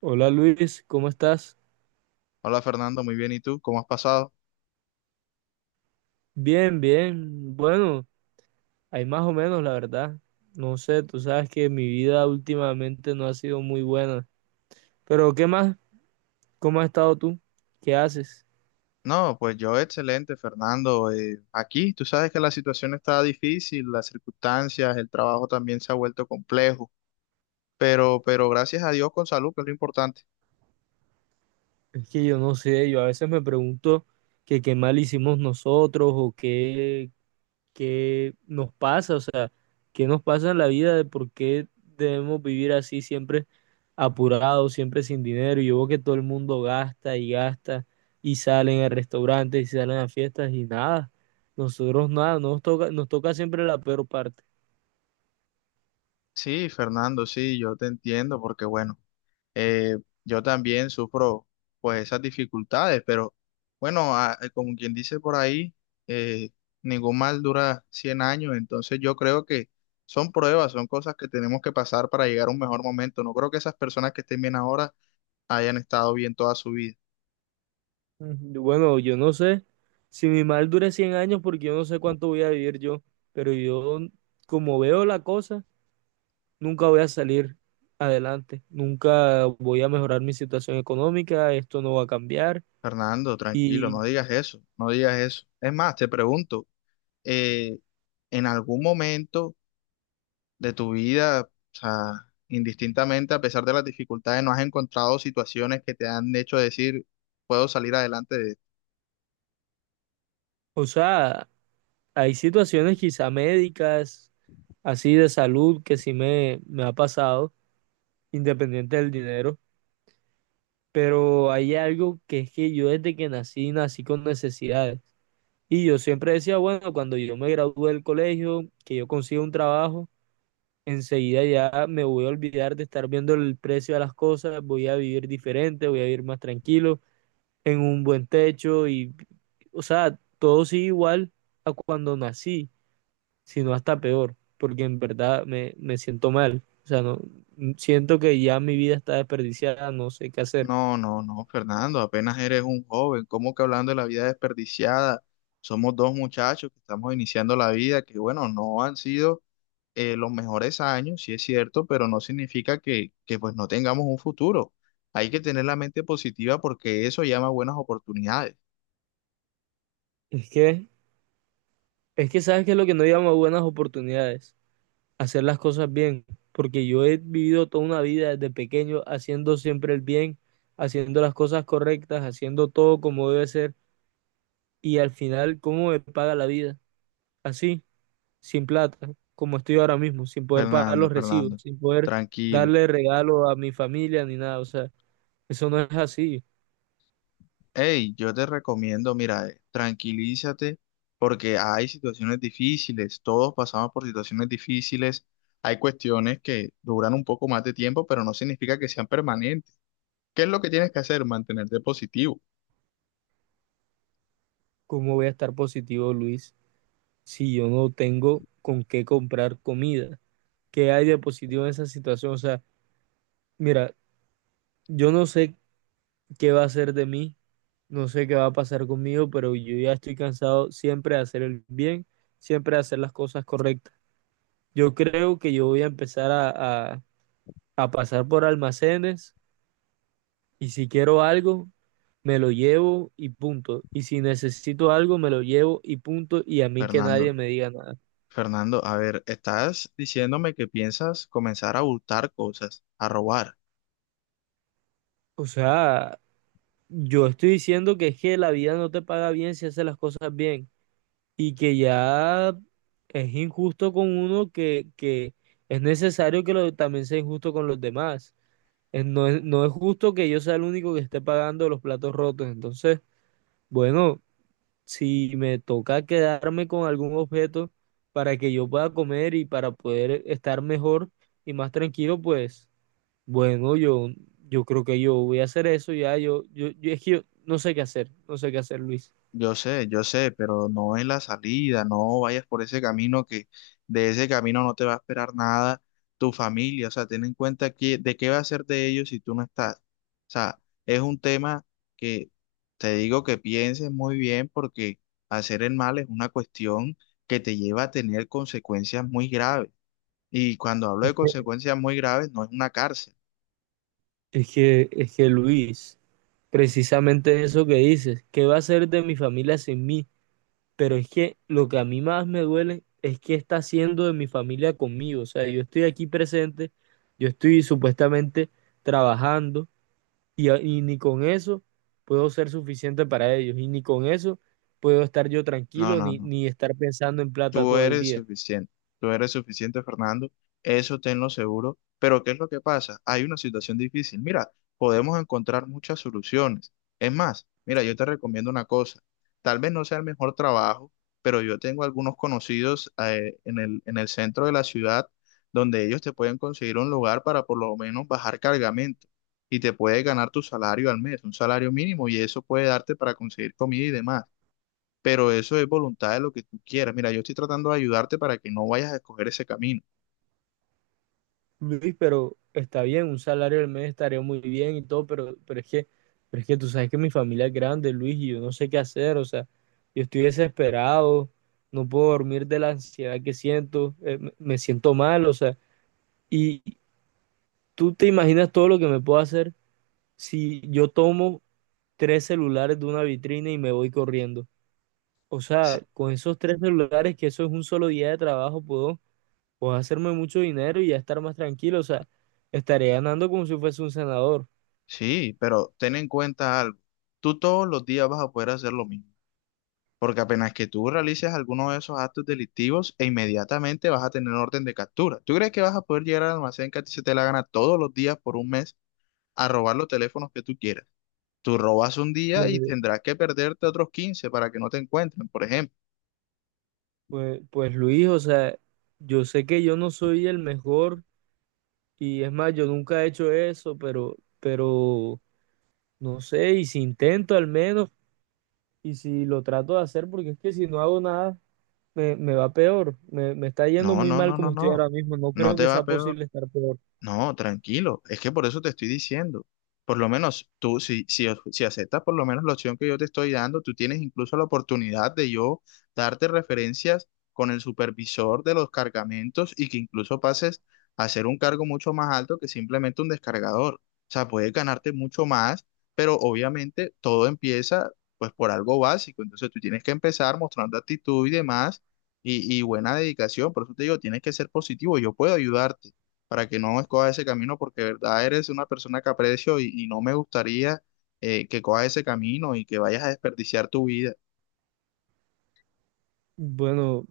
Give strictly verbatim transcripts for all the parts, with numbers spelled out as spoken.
Hola Luis, ¿cómo estás? Hola Fernando, muy bien. ¿Y tú? ¿Cómo has pasado? Bien, bien. Bueno, hay más o menos, la verdad. No sé, tú sabes que mi vida últimamente no ha sido muy buena. Pero ¿qué más? ¿Cómo has estado tú? ¿Qué haces? No, pues yo excelente, Fernando. Eh, aquí tú sabes que la situación está difícil, las circunstancias, el trabajo también se ha vuelto complejo, pero, pero gracias a Dios con salud, que es lo importante. Es que yo no sé, yo a veces me pregunto que qué mal hicimos nosotros o qué, qué nos pasa, o sea, qué nos pasa en la vida de por qué debemos vivir así siempre apurado, siempre sin dinero. Y yo veo que todo el mundo gasta y gasta y salen a restaurantes y salen a fiestas y nada. Nosotros nada, nos toca, nos toca siempre la peor parte. Sí, Fernando, sí, yo te entiendo, porque bueno. eh, yo también sufro pues esas dificultades, pero bueno, a- como quien dice por ahí, eh, ningún mal dura cien años. Entonces yo creo que son pruebas, son cosas que tenemos que pasar para llegar a un mejor momento. No creo que esas personas que estén bien ahora hayan estado bien toda su vida. Ujú. Bueno, yo no sé si mi mal dure cien años porque yo no sé cuánto voy a vivir yo, pero yo, como veo la cosa, nunca voy a salir adelante, nunca voy a mejorar mi situación económica, esto no va a cambiar Fernando, tranquilo, no y, digas eso, no digas eso. Es más, te pregunto, eh, ¿en algún momento de tu vida, o sea, indistintamente, a pesar de las dificultades, no has encontrado situaciones que te han hecho decir, puedo salir adelante de esto? o sea, hay situaciones quizá médicas así de salud que sí me, me ha pasado, independiente del dinero, pero hay algo que es que yo desde que nací, nací con necesidades. Y yo siempre decía, bueno, cuando yo me gradúe del colegio, que yo consiga un trabajo, enseguida ya me voy a olvidar de estar viendo el precio de las cosas, voy a vivir diferente, voy a vivir más tranquilo, en un buen techo y, o sea, todo sigue igual a cuando nací, sino hasta peor, porque en verdad me, me siento mal. O sea, no, siento que ya mi vida está desperdiciada, no sé qué hacer. No, no, no, Fernando, apenas eres un joven, ¿cómo que hablando de la vida desperdiciada? Somos dos muchachos que estamos iniciando la vida, que bueno, no han sido eh, los mejores años, sí es cierto, pero no significa que, que pues no tengamos un futuro. Hay que tener la mente positiva porque eso llama buenas oportunidades. Es que, es que sabes que es lo que no llama buenas oportunidades: hacer las cosas bien, porque yo he vivido toda una vida desde pequeño haciendo siempre el bien, haciendo las cosas correctas, haciendo todo como debe ser, y al final, ¿cómo me paga la vida? Así, sin plata, como estoy ahora mismo, sin poder pagar Fernando, los recibos, Fernando, sin poder tranquilo. darle regalo a mi familia ni nada, o sea. Eso no es así. Hey, yo te recomiendo, mira, eh, tranquilízate porque hay situaciones difíciles, todos pasamos por situaciones difíciles, hay cuestiones que duran un poco más de tiempo, pero no significa que sean permanentes. ¿Qué es lo que tienes que hacer? Mantenerte positivo, ¿Cómo voy a estar positivo, Luis, si yo no tengo con qué comprar comida? ¿Qué hay de positivo en esa situación? O sea, mira, yo no sé qué va a hacer de mí, no sé qué va a pasar conmigo, pero yo ya estoy cansado siempre de hacer el bien, siempre de hacer las cosas correctas. Yo creo que yo voy a empezar a, a a pasar por almacenes y si quiero algo, me lo llevo y punto. Y si necesito algo, me lo llevo y punto. Y a mí que Fernando. nadie me diga nada. Fernando, a ver, estás diciéndome que piensas comenzar a hurtar cosas, a robar. O sea, yo estoy diciendo que es que la vida no te paga bien si haces las cosas bien y que ya es injusto con uno que, que es necesario que lo- también sea injusto con los demás. Es- no es, no es justo que yo sea el único que esté pagando los platos rotos. Entonces, bueno, si me toca quedarme con algún objeto para que yo pueda comer y para poder estar mejor y más tranquilo, pues... Bueno, yo, yo creo que yo voy a hacer eso ya. Yo, yo, yo- es que yo no sé qué hacer, no sé qué hacer, Luis. Yo sé, yo sé, pero no es la salida, no vayas por ese camino, que de ese camino no te va a esperar nada tu familia. O sea, ten en cuenta que, de qué va a ser de ellos si tú no estás. O sea, es un tema que te digo que pienses muy bien, porque hacer el mal es una cuestión que te lleva a tener consecuencias muy graves. Y cuando hablo de Es que, consecuencias muy graves, no es una cárcel. es que, es que Luis, precisamente eso que dices, ¿qué va a ser de mi familia sin mí? Pero es que lo que a mí más me duele es que está haciendo de mi familia conmigo. O sea, yo estoy aquí presente, yo estoy supuestamente trabajando y, a- y ni con eso puedo ser suficiente para ellos. Y ni con eso puedo estar yo No, tranquilo no, ni, no. ni estar pensando en plata Tú todo el eres día. suficiente, tú eres suficiente, Fernando, eso tenlo seguro, pero ¿qué es lo que pasa? Hay una situación difícil. Mira, podemos encontrar muchas soluciones. Es más, mira, yo te recomiendo una cosa, tal vez no sea el mejor trabajo, pero yo tengo algunos conocidos eh, en el, en el centro de la ciudad, donde ellos te pueden conseguir un lugar para por lo menos bajar cargamento, y te puedes ganar tu salario al mes, un salario mínimo, y eso puede darte para conseguir comida y demás, pero eso es voluntad de lo que tú quieras. Mira, yo estoy tratando de ayudarte para que no vayas a escoger ese camino. Luis, pero está bien, un salario al mes estaría muy bien y todo, pero, pero es que, pero es que tú sabes que mi familia es grande, Luis, y yo no sé qué hacer, o sea, yo estoy desesperado, no puedo dormir de la ansiedad que siento. eh, me, me siento mal, o sea, y tú te imaginas todo lo que me puedo hacer si yo tomo tres celulares de una vitrina y me voy corriendo. O Sí, sea, con esos tres celulares, que eso es un solo día de trabajo, puedo puedo hacerme mucho dinero y ya estar más tranquilo, o sea, estaré ganando como si fuese un senador. sí, pero ten en cuenta algo. Tú todos los días vas a poder hacer lo mismo, porque apenas que tú realices alguno de esos actos delictivos, e inmediatamente vas a tener orden de captura. ¿Tú crees que vas a poder llegar al almacén que a ti se te la gana todos los días por un mes a robar los teléfonos que tú quieras? Tú robas un día y Pues, tendrás que perderte otros quince para que no te encuentren, por ejemplo. pues, pues, Luis, o sea, yo sé que yo no soy el mejor y es más, yo nunca he hecho eso, pero, pero, no sé, y si intento al menos, y si lo trato de hacer, porque es que si no hago nada, me, me va peor, me, me está yendo No, muy no, mal no, no, como estoy no. ahora mismo, no No creo te que sea va peor. posible estar peor. No, tranquilo, es que por eso te estoy diciendo. Por lo menos tú, si, si, si aceptas por lo menos la opción que yo te estoy dando, tú tienes incluso la oportunidad de yo darte referencias con el supervisor de los cargamentos y que incluso pases a ser un cargo mucho más alto que simplemente un descargador. O sea, puedes ganarte mucho más, pero obviamente todo empieza pues por algo básico. Entonces tú tienes que empezar mostrando actitud y demás y, y buena dedicación. Por eso te digo, tienes que ser positivo, yo puedo ayudarte para que no escoja ese camino, porque de verdad eres una persona que aprecio y, y no me gustaría eh, que cojas ese camino y que vayas a desperdiciar tu vida. Bueno,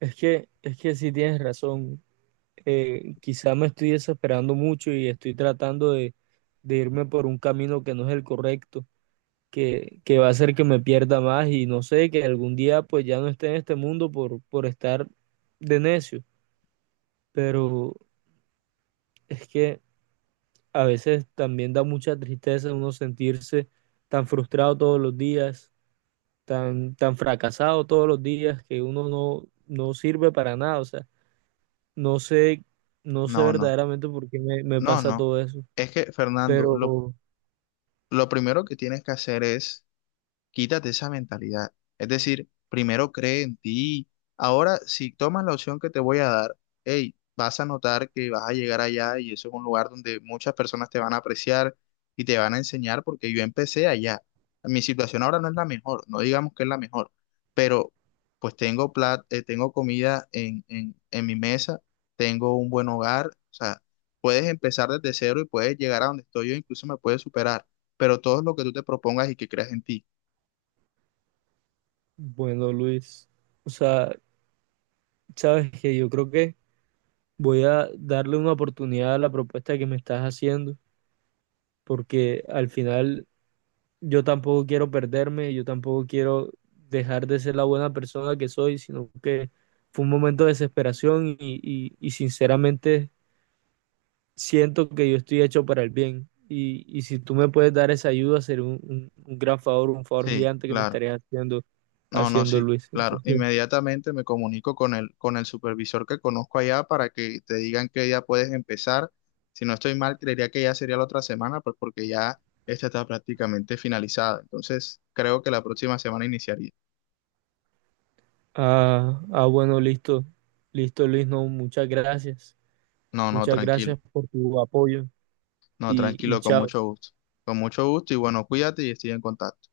es que, es que sí tienes razón. Eh, quizá me estoy desesperando mucho y estoy tratando de, de irme por un camino que no es el correcto, que, que va a hacer que me pierda más y no sé, que algún día pues ya no esté en este mundo por, por estar de necio. Pero es que a veces también da mucha tristeza uno sentirse tan frustrado todos los días, tan, tan fracasado todos los días, que uno no, no sirve para nada. O sea, no sé, no sé No, no, verdaderamente por qué me me no, pasa no. todo eso, Es que, Fernando, lo, pero lo primero que tienes que hacer es quítate esa mentalidad. Es decir, primero cree en ti. Ahora, si tomas la opción que te voy a dar, hey, vas a notar que vas a llegar allá, y eso es un lugar donde muchas personas te van a apreciar y te van a enseñar porque yo empecé allá. Mi situación ahora no es la mejor, no digamos que es la mejor, pero pues tengo plat- eh, tengo comida en, en, en mi mesa, tengo un buen hogar. O sea, puedes empezar desde cero y puedes llegar a donde estoy yo, incluso me puedes superar, pero todo es lo que tú te propongas y que creas en ti. bueno, Luis, o sea, sabes que yo creo que voy a darle una oportunidad a la propuesta que me estás haciendo, porque al final yo tampoco quiero perderme, yo tampoco quiero dejar de ser la buena persona que soy, sino que fue un momento de desesperación y, y- y sinceramente siento que yo estoy hecho para el bien. Y, y si tú me puedes dar esa ayuda, sería un, un un gran favor, un favor Sí, gigante que me claro. estarías haciendo, No, no, haciendo sí, Luis. claro. Entonces. Inmediatamente me comunico con el, con el supervisor que conozco allá, para que te digan que ya puedes empezar. Si no estoy mal, creería que ya sería la otra semana, pues porque ya esta está prácticamente finalizada. Entonces, creo que la próxima semana iniciaría. Ah, ah, bueno, listo. Listo, Luis, no, muchas gracias. No, no, Muchas tranquilo. gracias por tu apoyo No, y, y tranquilo, con chao. mucho gusto. Con mucho gusto y bueno, cuídate y estoy en contacto.